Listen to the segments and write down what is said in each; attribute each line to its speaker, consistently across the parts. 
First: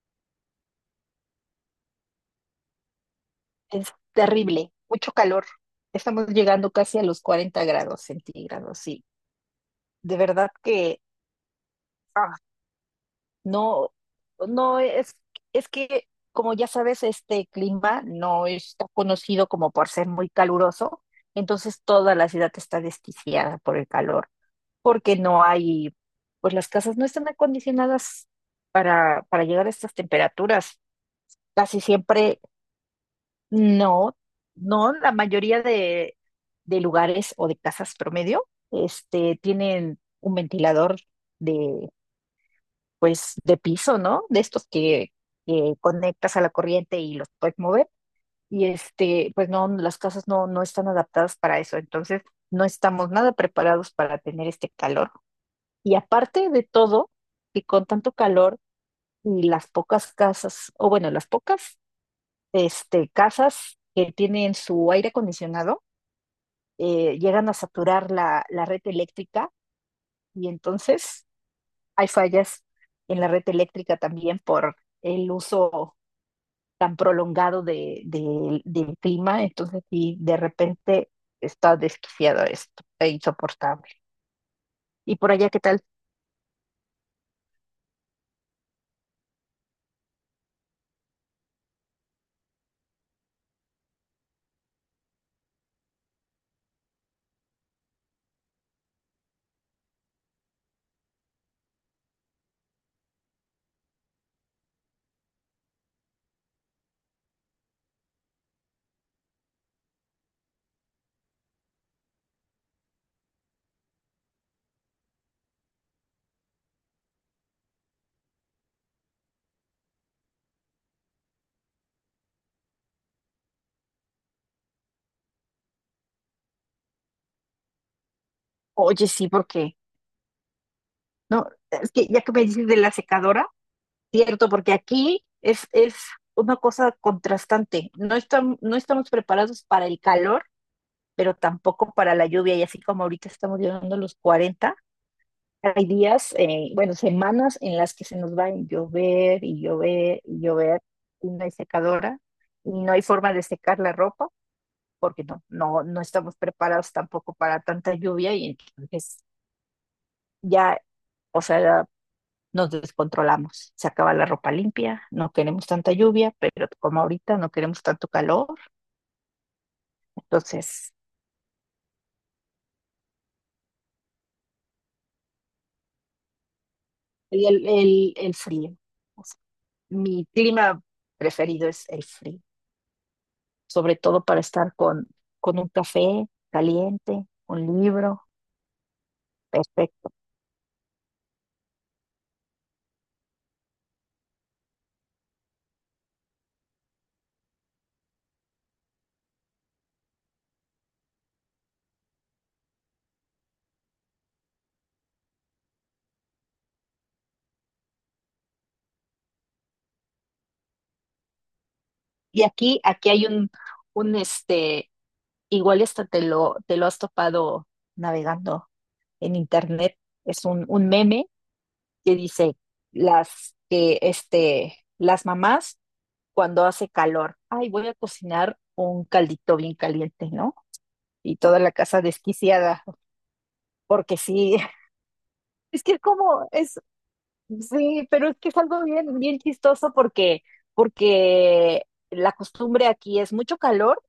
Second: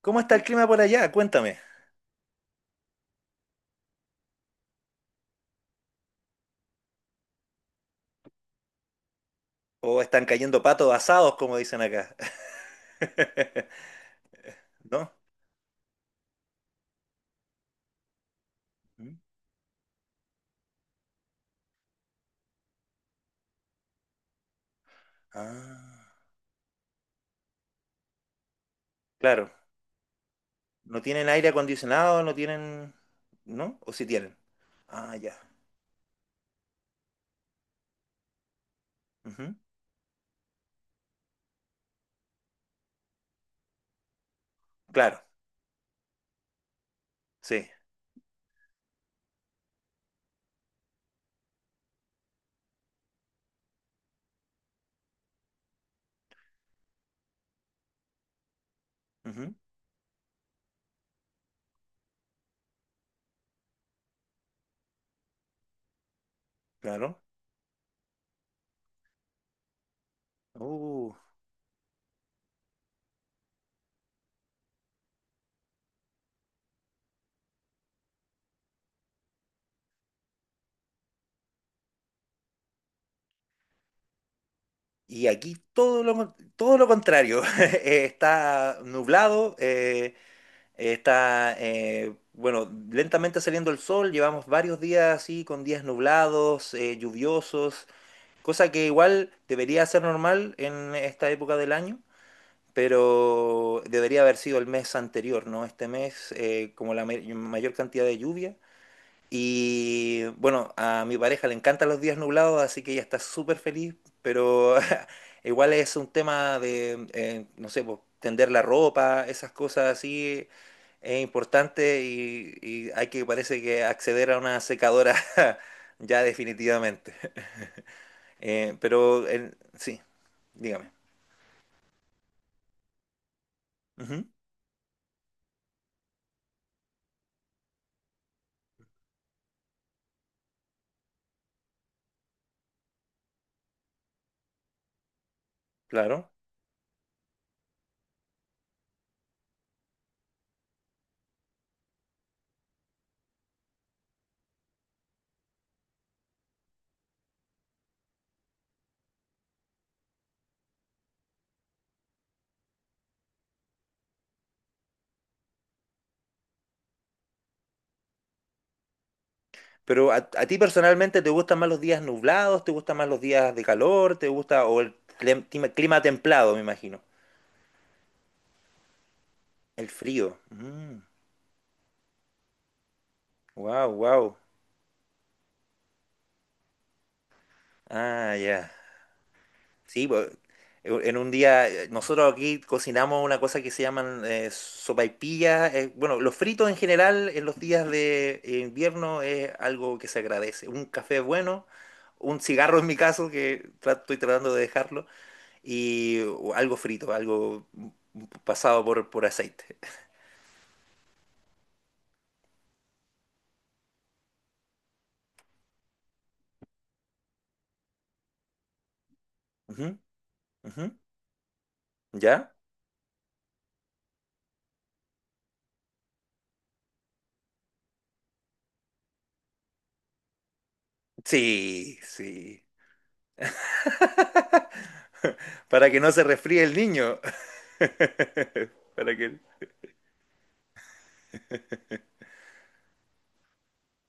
Speaker 1: ¿Cómo está el clima por allá? Cuéntame.
Speaker 2: Es terrible, mucho calor. Estamos llegando casi a los 40 grados centígrados, sí.
Speaker 1: ¿O
Speaker 2: De
Speaker 1: están
Speaker 2: verdad
Speaker 1: cayendo patos
Speaker 2: que
Speaker 1: asados, como dicen acá?
Speaker 2: ah, no, no
Speaker 1: ¿No?
Speaker 2: es que, como ya sabes, este clima no está
Speaker 1: ¿Mm?
Speaker 2: conocido como por ser muy caluroso, entonces toda la ciudad está desquiciada por el calor, porque no hay,
Speaker 1: Ah,
Speaker 2: pues las casas no están acondicionadas para
Speaker 1: claro.
Speaker 2: llegar a estas temperaturas.
Speaker 1: ¿No tienen aire
Speaker 2: Casi
Speaker 1: acondicionado? ¿No
Speaker 2: siempre.
Speaker 1: tienen? ¿No? ¿O sí
Speaker 2: No,
Speaker 1: tienen?
Speaker 2: no, la
Speaker 1: Ah, ya.
Speaker 2: mayoría de lugares o de casas promedio,
Speaker 1: Ujú.
Speaker 2: tienen un ventilador de, de piso, ¿no? De estos que,
Speaker 1: Claro,
Speaker 2: que conectas a la corriente y los puedes
Speaker 1: sí.
Speaker 2: mover. Y pues no, las casas no están adaptadas para eso. Entonces, no estamos nada preparados para tener este calor. Y aparte de todo, que con tanto calor y
Speaker 1: Ujú,
Speaker 2: las pocas casas, o bueno, las pocas, casas que tienen su aire acondicionado,
Speaker 1: claro.
Speaker 2: llegan a saturar la red eléctrica y
Speaker 1: Uh,
Speaker 2: entonces hay fallas en la red eléctrica también por el uso tan prolongado del clima, entonces sí, de repente está desquiciado esto, e insoportable. ¿Y
Speaker 1: Y
Speaker 2: por allá
Speaker 1: aquí
Speaker 2: qué tal?
Speaker 1: todo lo contrario. Está nublado, está, bueno, lentamente saliendo el sol. Llevamos varios días así, con días nublados, lluviosos. Cosa que igual debería ser normal en esta época del año, pero debería haber sido el mes anterior, ¿no? Este mes, como la mayor cantidad de lluvia. Y bueno, a mi pareja le encantan los días nublados, así que ella está súper feliz, pero igual es un tema de, no sé, pues, tender la ropa, esas cosas así, es importante y hay que, parece que, acceder a una secadora ya definitivamente.
Speaker 2: Oye,
Speaker 1: Pero
Speaker 2: sí, porque,
Speaker 1: sí. Dígame.
Speaker 2: no, es que ya que me dices de la secadora,
Speaker 1: Ujú,
Speaker 2: cierto, porque aquí es una cosa contrastante, no, no estamos preparados para el calor pero tampoco para la lluvia. Y así como ahorita estamos llegando a los 40 hay
Speaker 1: claro.
Speaker 2: días, bueno, semanas en las que se nos va a llover y llover y llover y no hay secadora y no hay forma de secar la ropa porque no estamos preparados tampoco para tanta lluvia y entonces ya, o sea, nos descontrolamos. Se acaba la ropa limpia, no queremos tanta lluvia, pero como ahorita no queremos tanto calor,
Speaker 1: Pero a ti
Speaker 2: entonces
Speaker 1: personalmente te gustan más los días nublados, te gustan más los días de calor, te gusta o el clima templado, me imagino.
Speaker 2: y el frío.
Speaker 1: El
Speaker 2: Mi
Speaker 1: frío.
Speaker 2: clima
Speaker 1: Mm,
Speaker 2: preferido es el frío,
Speaker 1: wow,
Speaker 2: sobre todo
Speaker 1: wow.
Speaker 2: para estar con un café caliente, un libro,
Speaker 1: Ah, ya. Sí,
Speaker 2: perfecto.
Speaker 1: pues, en un día nosotros aquí cocinamos una cosa que se llaman sopaipillas. Bueno, los fritos en general en los días de invierno es algo que se agradece. Un café bueno, un cigarro en mi caso, que estoy tratando de dejarlo. Y o algo frito, algo pasado por aceite.
Speaker 2: Y aquí, aquí hay un igual esto te lo has topado navegando en
Speaker 1: Ujú,
Speaker 2: internet, es un,
Speaker 1: ujú.
Speaker 2: un meme que
Speaker 1: ¿Ya?
Speaker 2: dice las que las mamás cuando hace calor, ay, voy a cocinar un caldito bien caliente, ¿no? Y toda la
Speaker 1: Sí,
Speaker 2: casa
Speaker 1: sí.
Speaker 2: desquiciada, porque sí. Es
Speaker 1: Para
Speaker 2: que
Speaker 1: que no se
Speaker 2: como
Speaker 1: resfríe el
Speaker 2: es.
Speaker 1: niño.
Speaker 2: Sí, pero es que es algo
Speaker 1: Para
Speaker 2: bien,
Speaker 1: que.
Speaker 2: bien chistoso porque, porque la costumbre aquí es mucho calor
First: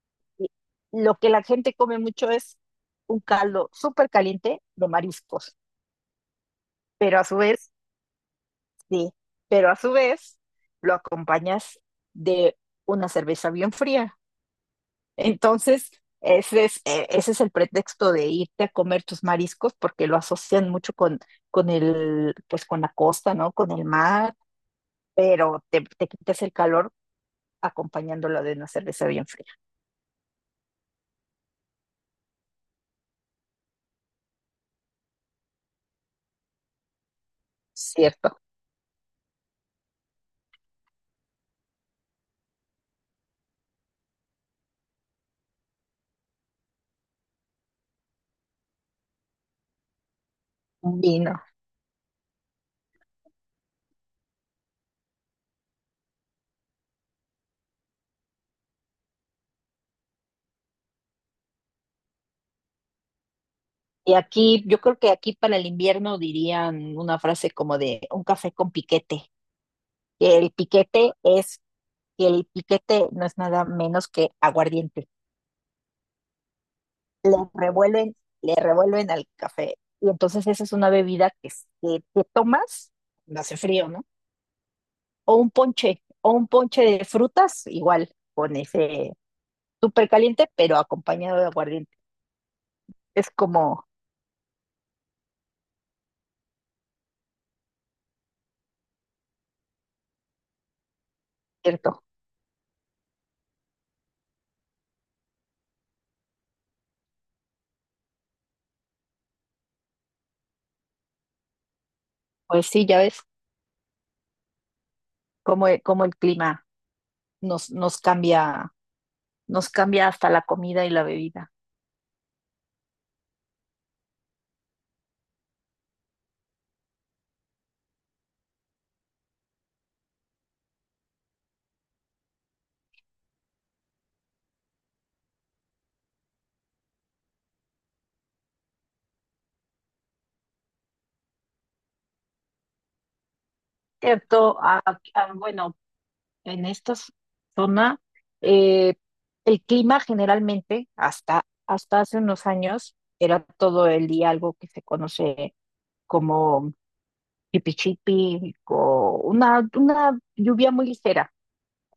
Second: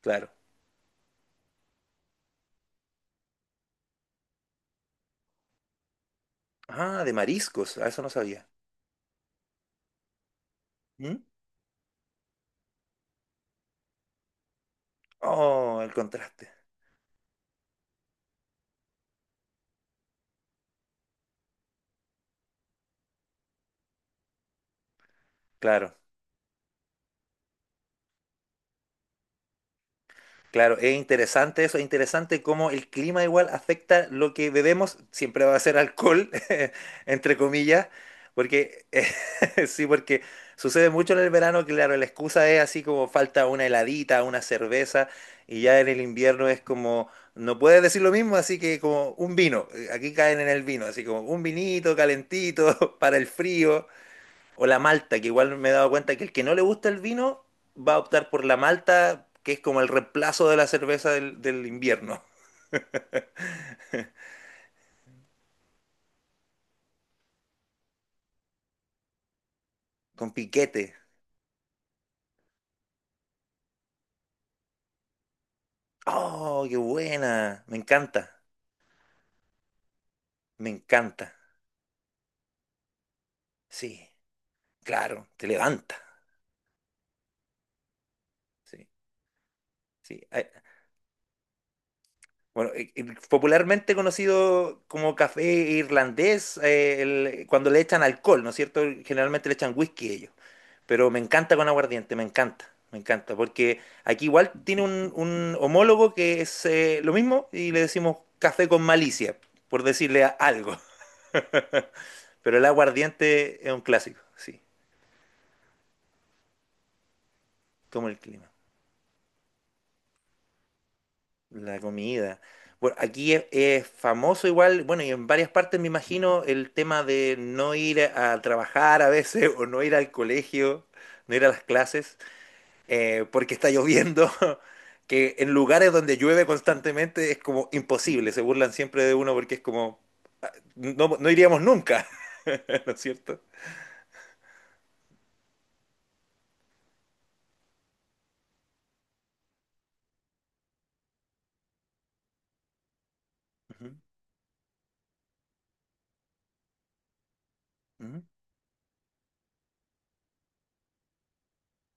Speaker 1: Claro.
Speaker 2: y lo que la gente come mucho es un caldo súper caliente de mariscos,
Speaker 1: Ah, de
Speaker 2: pero a su vez,
Speaker 1: mariscos. Ah, eso no sabía.
Speaker 2: sí, pero a su vez lo
Speaker 1: ¿Mm?
Speaker 2: acompañas de una cerveza bien fría.
Speaker 1: Oh,
Speaker 2: Entonces,
Speaker 1: el contraste.
Speaker 2: ese es el pretexto de irte a comer tus mariscos porque lo asocian mucho con el, pues con la costa, ¿no? Con el mar, pero te,
Speaker 1: Claro.
Speaker 2: te quitas el calor acompañándolo de una cerveza bien fría,
Speaker 1: Claro, es interesante eso, es interesante cómo el clima igual afecta lo que bebemos, siempre va a ser alcohol, entre comillas,
Speaker 2: ¿cierto?
Speaker 1: porque sí, porque sucede mucho en el verano, claro, la excusa es así como falta una heladita, una cerveza, y ya en el invierno es como, no puedes decir lo mismo, así que como un vino, aquí caen en el vino,
Speaker 2: Un
Speaker 1: así como
Speaker 2: vino.
Speaker 1: un vinito calentito para el frío, o la malta, que igual me he dado cuenta que el que no le gusta el vino va a optar por la malta, que es como el reemplazo de la cerveza del invierno,
Speaker 2: Y aquí, yo creo que aquí para el invierno dirían una frase como de un café con piquete,
Speaker 1: con
Speaker 2: que el
Speaker 1: piquete.
Speaker 2: piquete es, que el piquete no es nada menos que aguardiente.
Speaker 1: ¡Oh, qué
Speaker 2: Le
Speaker 1: buena! Me
Speaker 2: revuelven,
Speaker 1: encanta,
Speaker 2: le revuelven al café. Y entonces esa
Speaker 1: me
Speaker 2: es una bebida
Speaker 1: encanta.
Speaker 2: que te tomas cuando hace frío, ¿no?
Speaker 1: Sí, claro,
Speaker 2: O
Speaker 1: te
Speaker 2: un ponche,
Speaker 1: levanta.
Speaker 2: o un ponche de frutas, igual, con
Speaker 1: Sí,
Speaker 2: ese súper
Speaker 1: sí. Ay,
Speaker 2: caliente, pero acompañado de aguardiente.
Speaker 1: bueno,
Speaker 2: Es como,
Speaker 1: popularmente conocido como café irlandés, cuando le echan alcohol, ¿no es cierto? Generalmente le echan whisky ellos. Pero me encanta con
Speaker 2: ¿cierto?
Speaker 1: aguardiente, me encanta, porque aquí igual tiene un homólogo que es lo mismo y le decimos café con malicia, por decirle algo. Pero el
Speaker 2: Pues sí, ya ves
Speaker 1: aguardiente es un clásico, sí,
Speaker 2: cómo, cómo el clima nos,
Speaker 1: como el clima,
Speaker 2: nos cambia hasta la comida y la bebida.
Speaker 1: la comida. Bueno, aquí es famoso igual, bueno, y en varias partes me imagino el tema de no ir a trabajar a veces o no ir al colegio, no ir a las clases. Porque está lloviendo, que en lugares donde llueve constantemente es como imposible, se burlan siempre de uno porque es como, ah, no, no iríamos nunca, ¿no es cierto?
Speaker 2: Cierto, bueno, en esta zona eh, el clima generalmente hasta hace unos años era todo
Speaker 1: Ujú,
Speaker 2: el día algo que se conoce como
Speaker 1: ujú.
Speaker 2: chipi o una lluvia muy ligera,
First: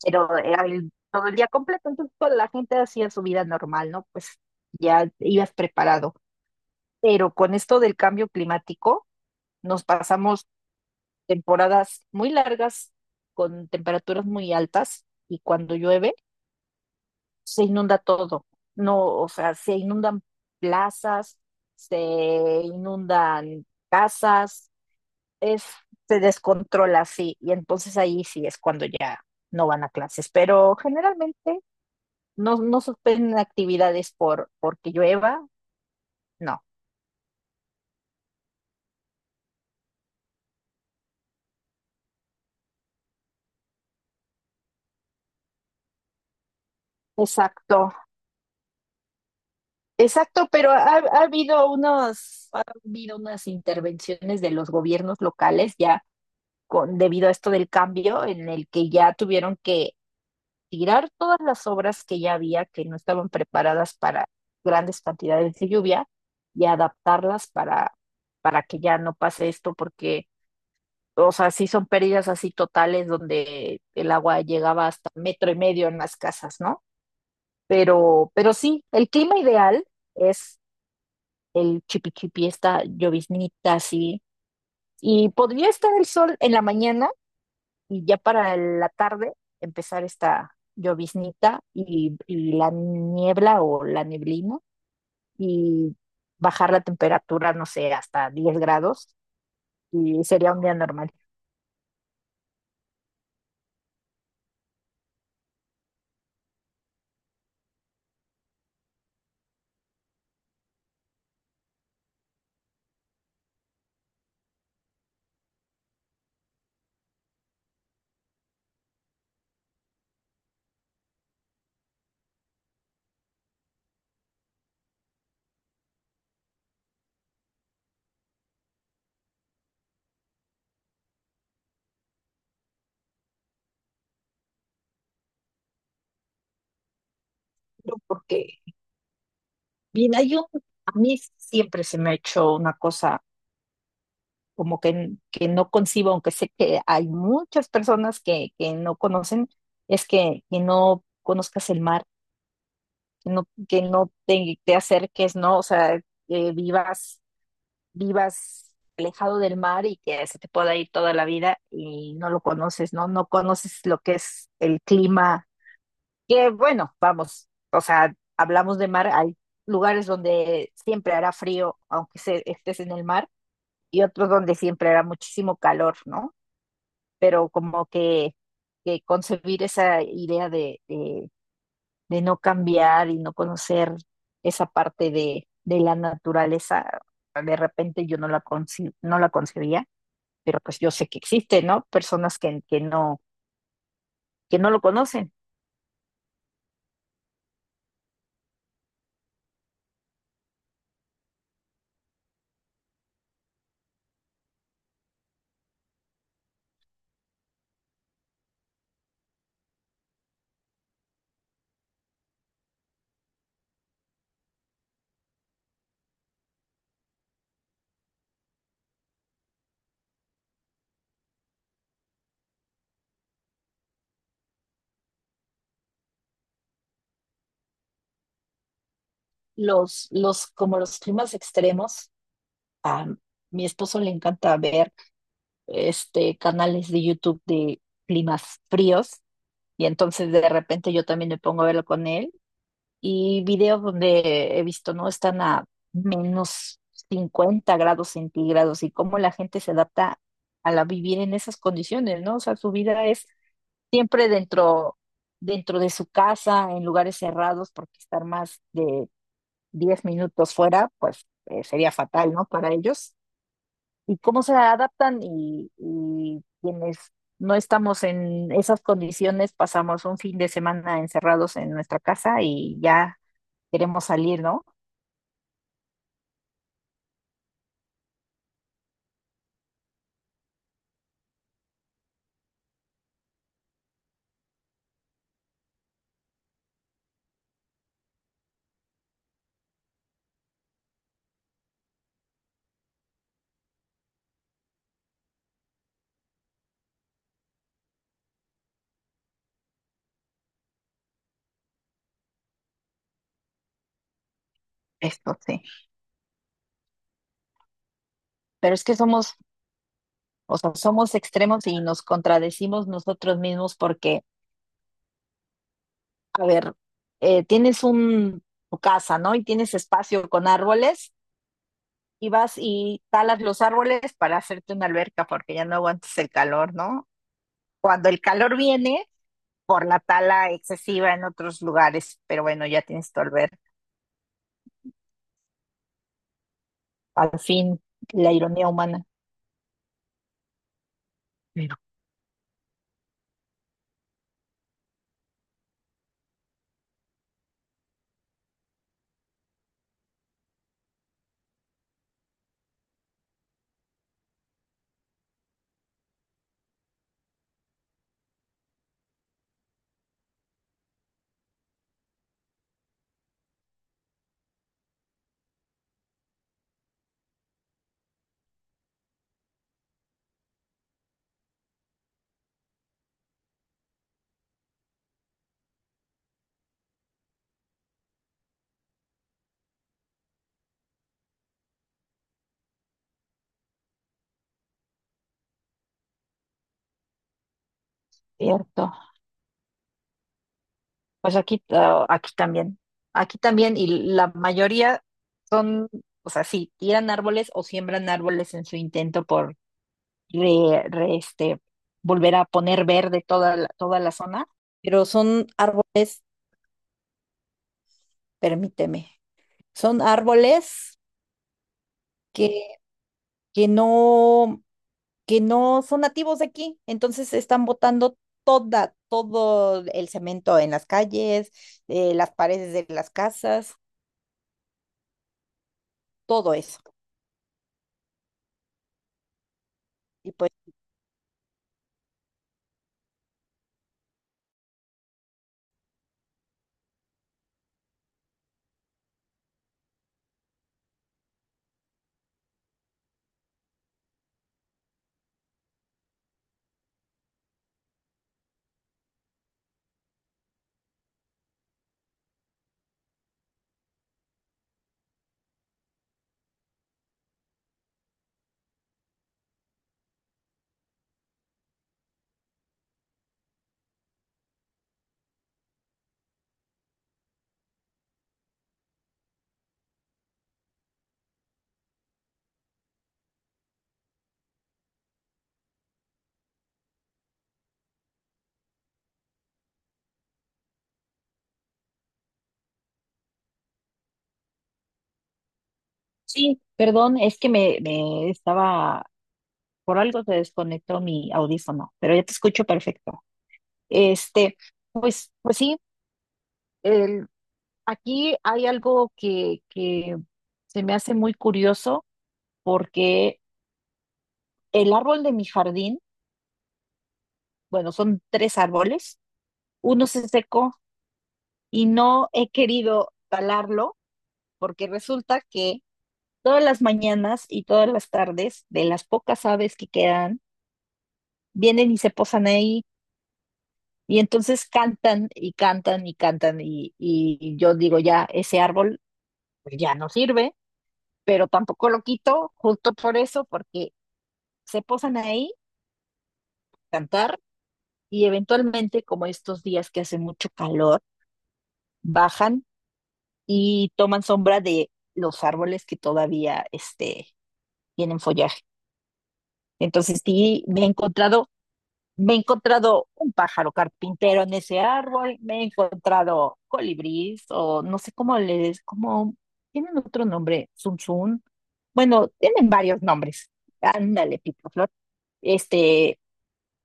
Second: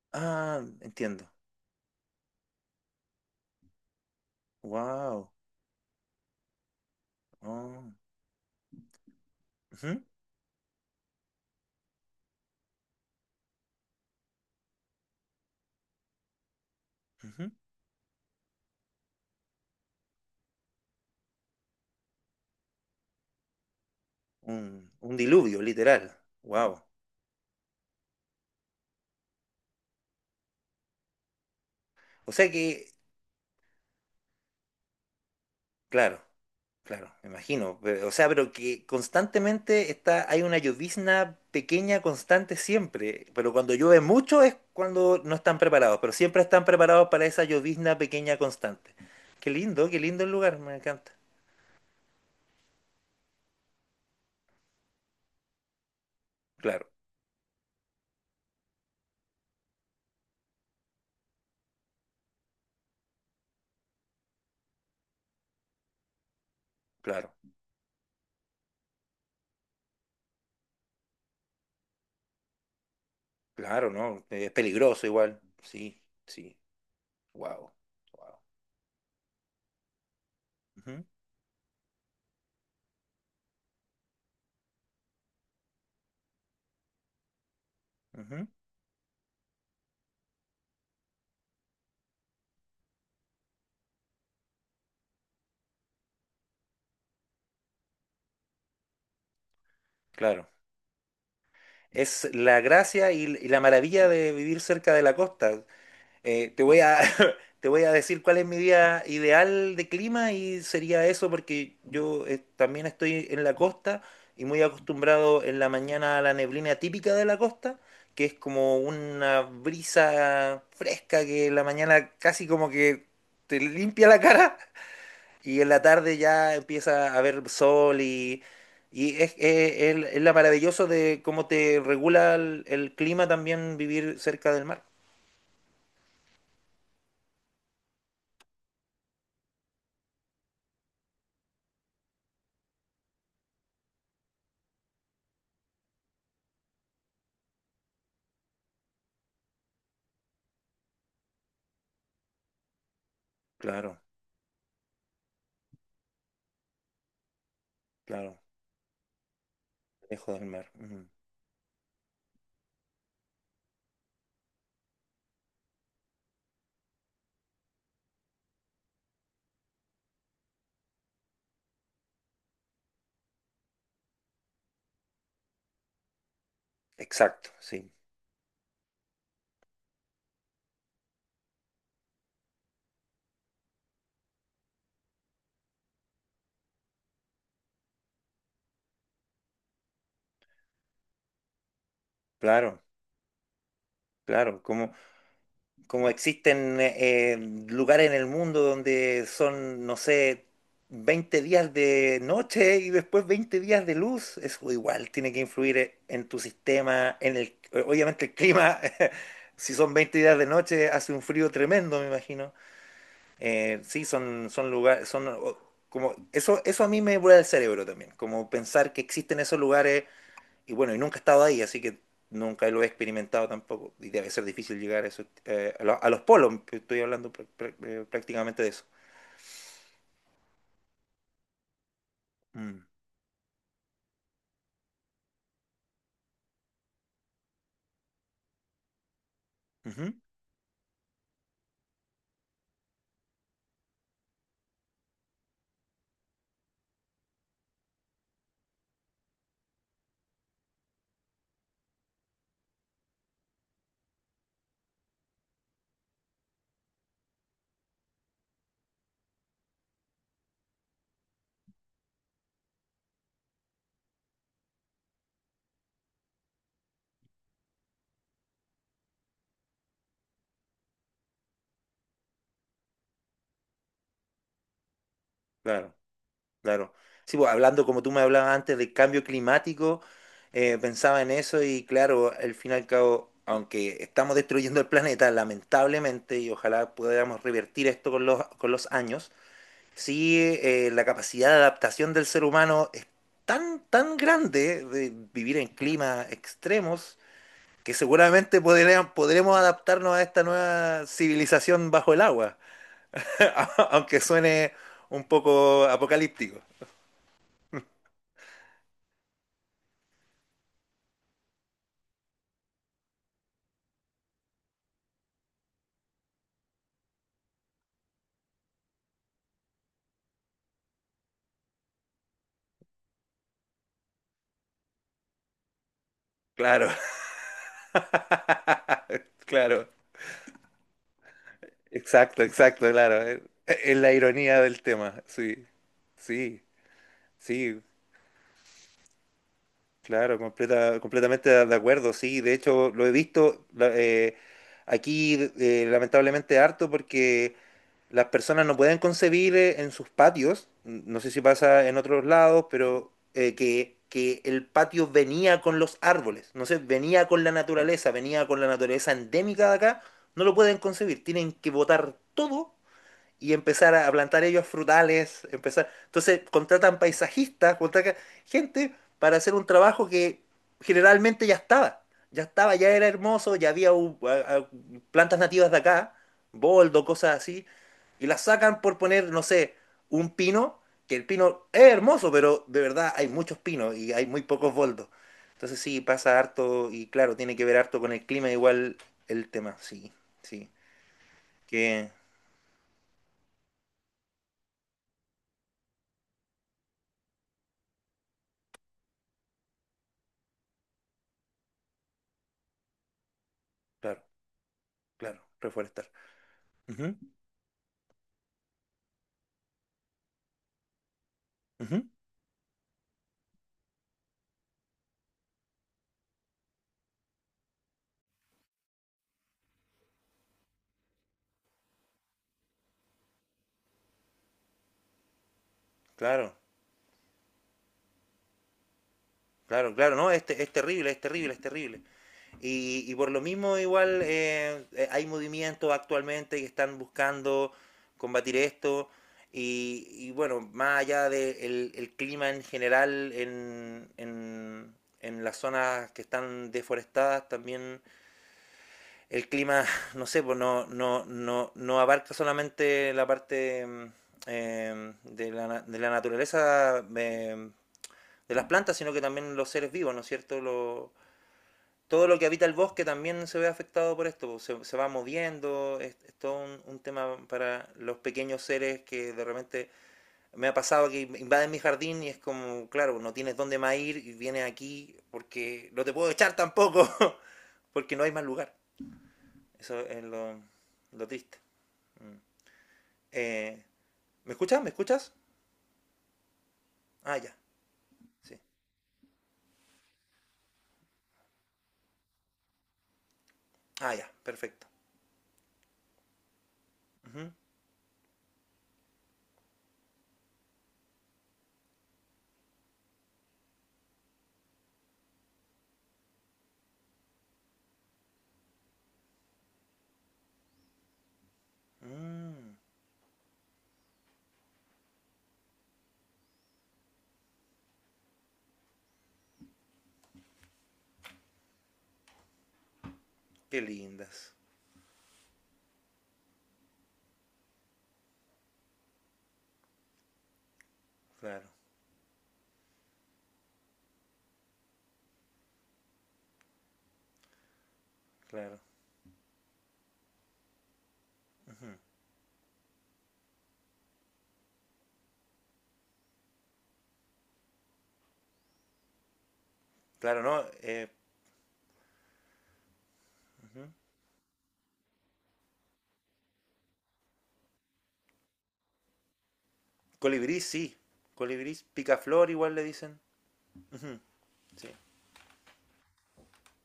Speaker 2: pero
Speaker 1: Ah,
Speaker 2: era
Speaker 1: entiendo.
Speaker 2: todo el día completo, entonces toda la gente hacía su vida normal, ¿no? Pues ya
Speaker 1: Wow.
Speaker 2: ibas preparado. Pero con esto
Speaker 1: Oh,
Speaker 2: del cambio climático nos
Speaker 1: ujú,
Speaker 2: pasamos temporadas muy largas con temperaturas muy altas y cuando llueve
Speaker 1: ujú.
Speaker 2: se inunda todo. No, o sea, se inundan plazas, se inundan casas,
Speaker 1: Un diluvio,
Speaker 2: es,
Speaker 1: literal.
Speaker 2: se
Speaker 1: Wow.
Speaker 2: descontrola así y entonces ahí sí es cuando ya no van a clases, pero generalmente
Speaker 1: O sea
Speaker 2: no,
Speaker 1: que,
Speaker 2: no suspenden actividades por porque llueva,
Speaker 1: claro.
Speaker 2: no.
Speaker 1: Claro, me imagino. Pero, o sea, pero que constantemente hay una llovizna pequeña constante siempre. Pero cuando llueve mucho es cuando no están preparados. Pero siempre están preparados para esa
Speaker 2: Exacto.
Speaker 1: llovizna pequeña constante. Qué lindo el
Speaker 2: Exacto,
Speaker 1: lugar,
Speaker 2: pero
Speaker 1: me
Speaker 2: ha,
Speaker 1: encanta.
Speaker 2: ha habido unas intervenciones de los gobiernos locales ya
Speaker 1: Claro,
Speaker 2: con, debido a esto del cambio, en el que ya tuvieron que tirar todas las obras que ya había, que no estaban preparadas para grandes cantidades de lluvia, y
Speaker 1: claro,
Speaker 2: adaptarlas para que ya no pase esto, porque, o sea, sí son pérdidas así totales donde
Speaker 1: claro,
Speaker 2: el
Speaker 1: ¿no?
Speaker 2: agua
Speaker 1: Es
Speaker 2: llegaba
Speaker 1: peligroso
Speaker 2: hasta
Speaker 1: igual.
Speaker 2: metro y medio en
Speaker 1: Sí,
Speaker 2: las
Speaker 1: sí.
Speaker 2: casas, ¿no?
Speaker 1: Wow.
Speaker 2: Pero,
Speaker 1: Wow.
Speaker 2: pero sí, el clima ideal es
Speaker 1: Ujú,
Speaker 2: el chipi chipi, esta lloviznita así. Y podría estar el sol en la mañana y ya
Speaker 1: ujú,
Speaker 2: para la tarde empezar esta lloviznita y la niebla o la neblina y bajar la temperatura, no sé, hasta 10 grados y
Speaker 1: claro.
Speaker 2: sería un día normal.
Speaker 1: Es la gracia y la maravilla de vivir cerca de la costa. Te voy a, te voy a decir cuál es mi día ideal de clima y sería eso porque yo también estoy en la costa y muy acostumbrado en la mañana a la neblina típica de la costa, que es como una brisa fresca que en la mañana casi como que te limpia la cara y en la tarde ya empieza a haber sol y es la maravilloso de cómo te regula el clima también vivir cerca del mar.
Speaker 2: No, porque, bien, hay a mí siempre se me ha hecho una cosa como que, que no concibo, aunque sé que hay muchas personas que no conocen, es que no conozcas el mar que no, que
Speaker 1: Claro,
Speaker 2: no te, te acerques, ¿no? O sea, que vivas,
Speaker 1: claro.
Speaker 2: vivas alejado del mar y que se
Speaker 1: Lejos del
Speaker 2: te
Speaker 1: mar.
Speaker 2: pueda ir toda la vida y no lo conoces, ¿no? No conoces lo que es el clima, que bueno, vamos, o sea, hablamos de mar, hay lugares donde siempre hará frío, aunque estés en el mar, y otros donde siempre hará muchísimo calor, ¿no?
Speaker 1: Exacto,
Speaker 2: Pero como
Speaker 1: sí.
Speaker 2: que concebir esa idea de no cambiar y no conocer esa parte de la naturaleza, de repente yo no la concebía, pero pues yo sé que existe, ¿no? Personas que
Speaker 1: Claro,
Speaker 2: no, que
Speaker 1: claro.
Speaker 2: no lo
Speaker 1: Como,
Speaker 2: conocen.
Speaker 1: como existen lugares en el mundo donde son, no sé, 20 días de noche y después 20 días de luz, eso igual tiene que influir en tu sistema, en el, obviamente el clima. Si son 20 días de noche, hace un frío tremendo, me imagino. Sí, son lugares, como, eso a mí me vuela el cerebro también, como pensar que existen esos lugares y bueno, y nunca he estado ahí, así que nunca lo he experimentado tampoco. Y debe ser difícil llegar a, eso, a los polos, estoy hablando prácticamente de eso.
Speaker 2: Los como los climas extremos,
Speaker 1: Mm,
Speaker 2: a mi esposo le encanta ver canales de YouTube de climas fríos y
Speaker 1: ujú,
Speaker 2: entonces de repente yo también me pongo a verlo con él y videos donde he visto, ¿no? Están a -50 grados centígrados y cómo la gente se adapta a la vivir en esas condiciones, ¿no? O sea, su vida es siempre dentro, dentro de su casa, en lugares cerrados, porque estar más de 10 minutos fuera, pues sería fatal, ¿no? Para ellos. Y cómo se adaptan y quienes no estamos en esas condiciones, pasamos un fin de semana encerrados en nuestra casa y ya queremos salir, ¿no?
Speaker 1: claro, claro. Sí, pues, hablando como tú me hablabas antes del cambio climático, pensaba en eso y claro, al fin y al cabo, aunque estamos destruyendo el planeta, lamentablemente, y ojalá podamos revertir esto con los años. Sí, la capacidad de adaptación del ser humano es tan, tan grande de vivir en climas extremos que seguramente podremos adaptarnos a esta nueva civilización bajo el agua, aunque suene un
Speaker 2: Esto sí.
Speaker 1: poco apocalíptico.
Speaker 2: Pero es que somos, o sea, somos extremos y nos contradecimos nosotros mismos porque, a ver, tienes tu casa, ¿no? Y tienes espacio con árboles y vas y talas los árboles para hacerte una alberca porque ya no aguantas el calor,
Speaker 1: Claro,
Speaker 2: ¿no? Cuando el calor viene por
Speaker 1: claro,
Speaker 2: la tala excesiva en otros lugares, pero
Speaker 1: exacto,
Speaker 2: bueno, ya
Speaker 1: exacto,
Speaker 2: tienes tu
Speaker 1: claro. Es,
Speaker 2: alberca.
Speaker 1: es la ironía del tema, sí, sí,
Speaker 2: Al fin,
Speaker 1: sí.
Speaker 2: la ironía humana.
Speaker 1: Claro, completa, completamente de
Speaker 2: Pero
Speaker 1: acuerdo, sí. De hecho, lo he visto aquí lamentablemente harto porque las personas no pueden concebir en sus patios, no sé si pasa en otros lados, pero que el patio venía con los árboles, no sé, venía con la naturaleza, venía con la naturaleza endémica de acá, no lo pueden concebir. Tienen que botar todo y empezar a plantar ellos frutales, empezar. Entonces contratan paisajistas, contratan gente para hacer un trabajo que generalmente ya estaba. Ya estaba, ya era hermoso, ya había plantas nativas de acá, boldo, cosas así, y las sacan por poner, no sé, un pino, que el pino es hermoso, pero de verdad hay muchos pinos y hay muy pocos boldos. Entonces sí, pasa harto y claro, tiene que ver harto con el clima,
Speaker 2: cierto.
Speaker 1: igual el tema, sí, sí,
Speaker 2: Pues aquí,
Speaker 1: que
Speaker 2: aquí también, y la mayoría son, o sea, sí, tiran árboles o siembran árboles en su intento por re- re- este, volver a poner verde toda la
Speaker 1: claro,
Speaker 2: zona, pero
Speaker 1: claro,
Speaker 2: son
Speaker 1: reforestar.
Speaker 2: árboles,
Speaker 1: Ujú,
Speaker 2: permíteme, son árboles
Speaker 1: ujú.
Speaker 2: que, que no, que no son nativos de aquí, entonces están botando todo el cemento en las calles, las paredes de las casas, todo
Speaker 1: Claro,
Speaker 2: eso.
Speaker 1: claro, claro, no,
Speaker 2: Y
Speaker 1: es,
Speaker 2: pues
Speaker 1: te- es terrible, es terrible, es terrible. Y por lo mismo igual hay movimientos actualmente que están buscando combatir esto y bueno, más allá del clima en general en las zonas que están deforestadas, también el clima, no sé, pues no abarca solamente la parte de la naturaleza de las plantas, sino que también los seres vivos, ¿no es cierto? Todo lo que habita el bosque también se ve afectado por esto, pues, se va moviendo, es todo tema para los pequeños seres que de repente me ha pasado que invaden mi jardín y es como, claro, no tienes dónde más ir y vienes aquí porque no te puedo echar tampoco, porque no hay más lugar. Eso es lo triste. Mm. Eh, ¿Me escuchas? ¿Me escuchas?
Speaker 2: sí, perdón,
Speaker 1: Ah,
Speaker 2: es que
Speaker 1: ya,
Speaker 2: me
Speaker 1: sí.
Speaker 2: estaba, por algo se desconectó mi audífono, pero ya te escucho perfecto.
Speaker 1: Ah, ya,
Speaker 2: Este,
Speaker 1: perfecto.
Speaker 2: pues, pues sí, el-
Speaker 1: Uh -huh.
Speaker 2: aquí hay algo que se me hace muy curioso porque el árbol de mi jardín, bueno, son tres árboles, uno se secó y no he
Speaker 1: mm,
Speaker 2: querido talarlo porque resulta que todas las mañanas y todas las tardes de las pocas aves que quedan, vienen y se posan ahí.
Speaker 1: qué
Speaker 2: Y
Speaker 1: lindas,
Speaker 2: entonces cantan y cantan y cantan y yo digo, ya, ese árbol, pues, ya no sirve, pero
Speaker 1: claro.
Speaker 2: tampoco lo quito justo por eso, porque se posan ahí, a cantar y
Speaker 1: Claro.
Speaker 2: eventualmente, como estos días que hace mucho calor,
Speaker 1: Ujú.
Speaker 2: bajan y toman sombra de los árboles que todavía tienen follaje. Entonces,
Speaker 1: Claro, ¿no?
Speaker 2: sí, me he encontrado. Me he encontrado un pájaro
Speaker 1: Ujú.
Speaker 2: carpintero en ese árbol, me he encontrado colibrís o no sé cómo les, cómo tienen otro
Speaker 1: Colibrí
Speaker 2: nombre,
Speaker 1: sí.
Speaker 2: zunzún.
Speaker 1: Colibrí
Speaker 2: Bueno,
Speaker 1: picaflor
Speaker 2: tienen
Speaker 1: igual le
Speaker 2: varios
Speaker 1: dicen.
Speaker 2: nombres.
Speaker 1: Ujú,
Speaker 2: Ándale,
Speaker 1: sí.
Speaker 2: picaflor. Este,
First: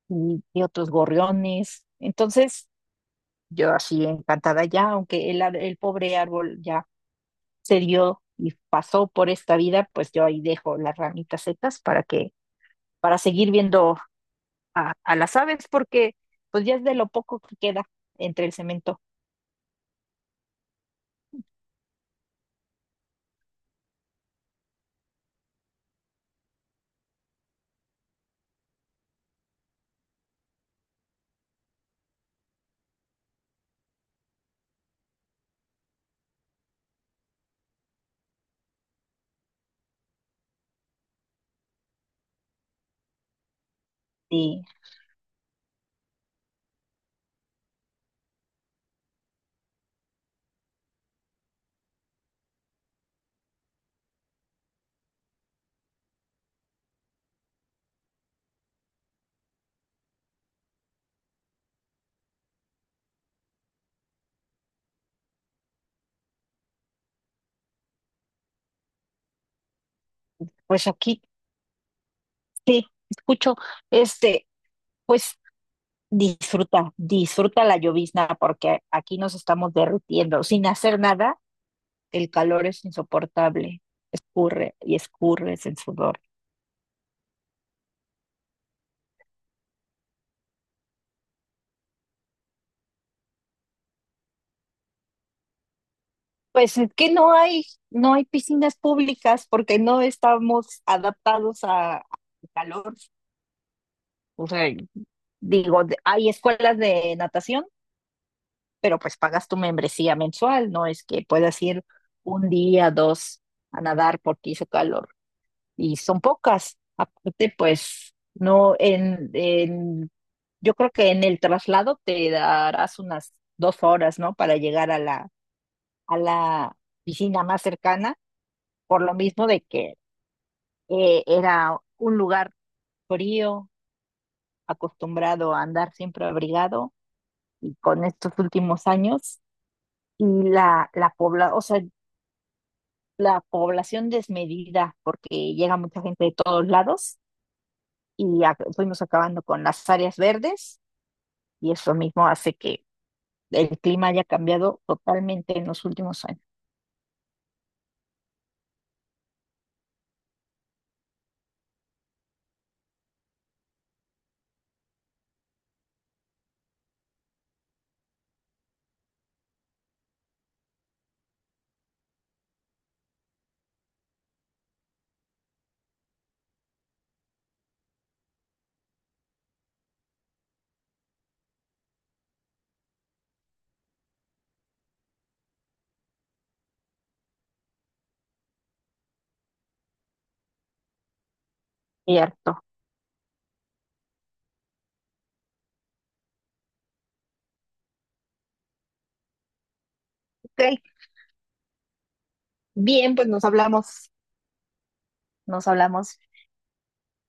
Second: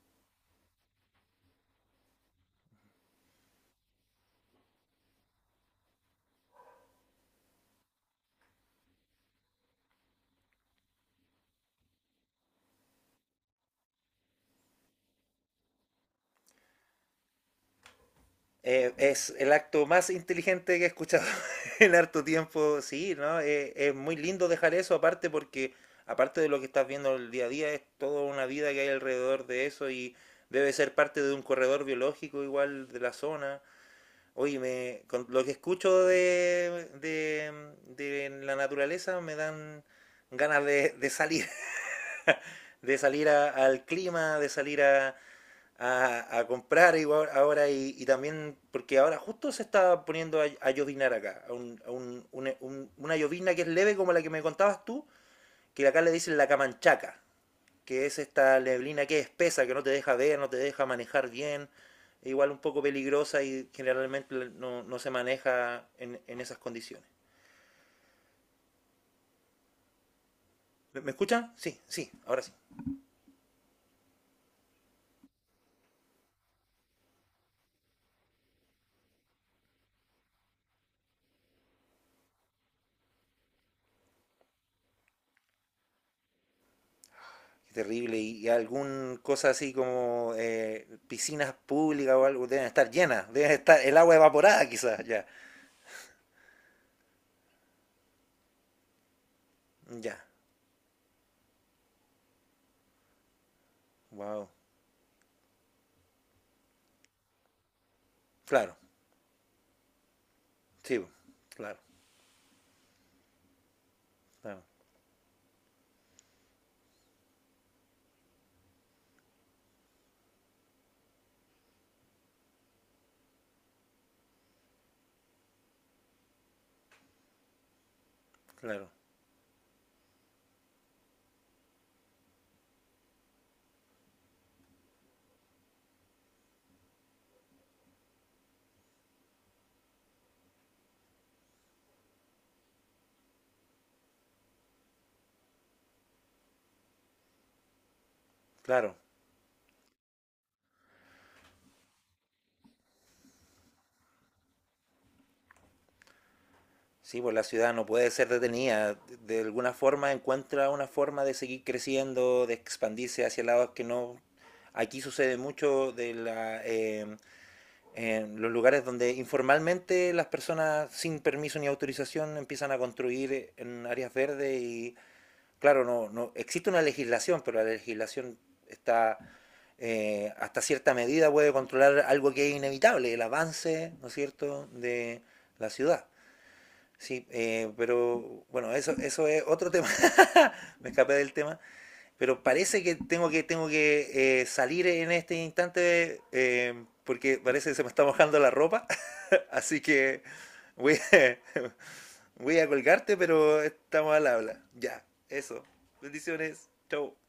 Speaker 2: y otros gorriones. Entonces, yo así encantada ya, aunque el, el pobre árbol ya se dio y pasó por esta vida, pues yo ahí dejo las ramitas secas para que, para seguir viendo a las aves porque pues ya es de lo poco que queda entre el cemento.
Speaker 1: Es el acto más inteligente que he escuchado en harto tiempo, sí, ¿no? Es muy lindo dejar eso aparte porque, aparte de lo que estás viendo el día a día, es toda una vida que hay alrededor de eso y debe ser parte de un corredor biológico igual de la zona. Oye, con lo que escucho de la naturaleza me dan ganas de salir, al clima, de
Speaker 2: Y
Speaker 1: salir a, a comprar igual ahora y también porque ahora justo se está poniendo a llovinar acá, a un- una llovizna que es leve como la que me contabas tú, que acá le dicen la camanchaca, que es esta neblina que es espesa, que no te deja ver, no te deja manejar bien, e igual un poco peligrosa y generalmente no, no se maneja en esas condiciones.
Speaker 2: pues
Speaker 1: ¿Me
Speaker 2: aquí,
Speaker 1: escuchan? Sí, sí, ahora sí.
Speaker 2: sí, escucho, este, pues disfruta, disfruta la llovizna porque aquí nos estamos derritiendo. Sin hacer nada, el calor es insoportable. Escurre y escurres el sudor.
Speaker 1: Qué terrible. Y algún cosa así como piscinas públicas o algo deben estar llenas, deben estar el agua evaporada quizás, ya.
Speaker 2: Pues es que no hay, no hay piscinas públicas porque no
Speaker 1: Ya.
Speaker 2: estamos adaptados a, al calor. O
Speaker 1: Wow.
Speaker 2: sea, digo, de- hay escuelas de natación,
Speaker 1: Claro.
Speaker 2: pero pues pagas tu membresía mensual, no
Speaker 1: Sí,
Speaker 2: es que puedas
Speaker 1: claro.
Speaker 2: ir un día, dos a nadar porque
Speaker 1: Claro.
Speaker 2: hizo calor y son pocas. Aparte, pues no en, en yo creo que en el traslado te darás unas 2 horas, ¿no? Para llegar a a la piscina más cercana,
Speaker 1: Claro.
Speaker 2: por lo mismo de que era un lugar frío, acostumbrado a andar siempre abrigado, y con estos últimos años, y la, la pobla, o sea, la población desmedida porque llega mucha gente de todos lados y
Speaker 1: Claro.
Speaker 2: fuimos acabando con las áreas verdes y eso mismo hace que el clima haya cambiado totalmente en los últimos años.
Speaker 1: Sí, pues la ciudad no puede ser detenida. De alguna forma encuentra una forma de seguir creciendo, de expandirse hacia lados que no. Aquí sucede mucho de la en los lugares donde informalmente las personas sin permiso ni autorización empiezan a construir en áreas verdes y claro, no existe una legislación, pero la legislación está hasta cierta medida puede controlar algo que es inevitable, el avance, ¿no es cierto?, de la ciudad. Sí, pero bueno, eso es otro tema, me escapé del tema, pero
Speaker 2: Cierto.
Speaker 1: parece que tengo que salir en este instante porque parece que se me está mojando la ropa. Así que
Speaker 2: Ok,
Speaker 1: voy a, voy a
Speaker 2: bien,
Speaker 1: colgarte,
Speaker 2: pues nos
Speaker 1: pero
Speaker 2: hablamos,
Speaker 1: estamos al habla. Ya, eso.
Speaker 2: nos hablamos.
Speaker 1: Bendiciones. Chau.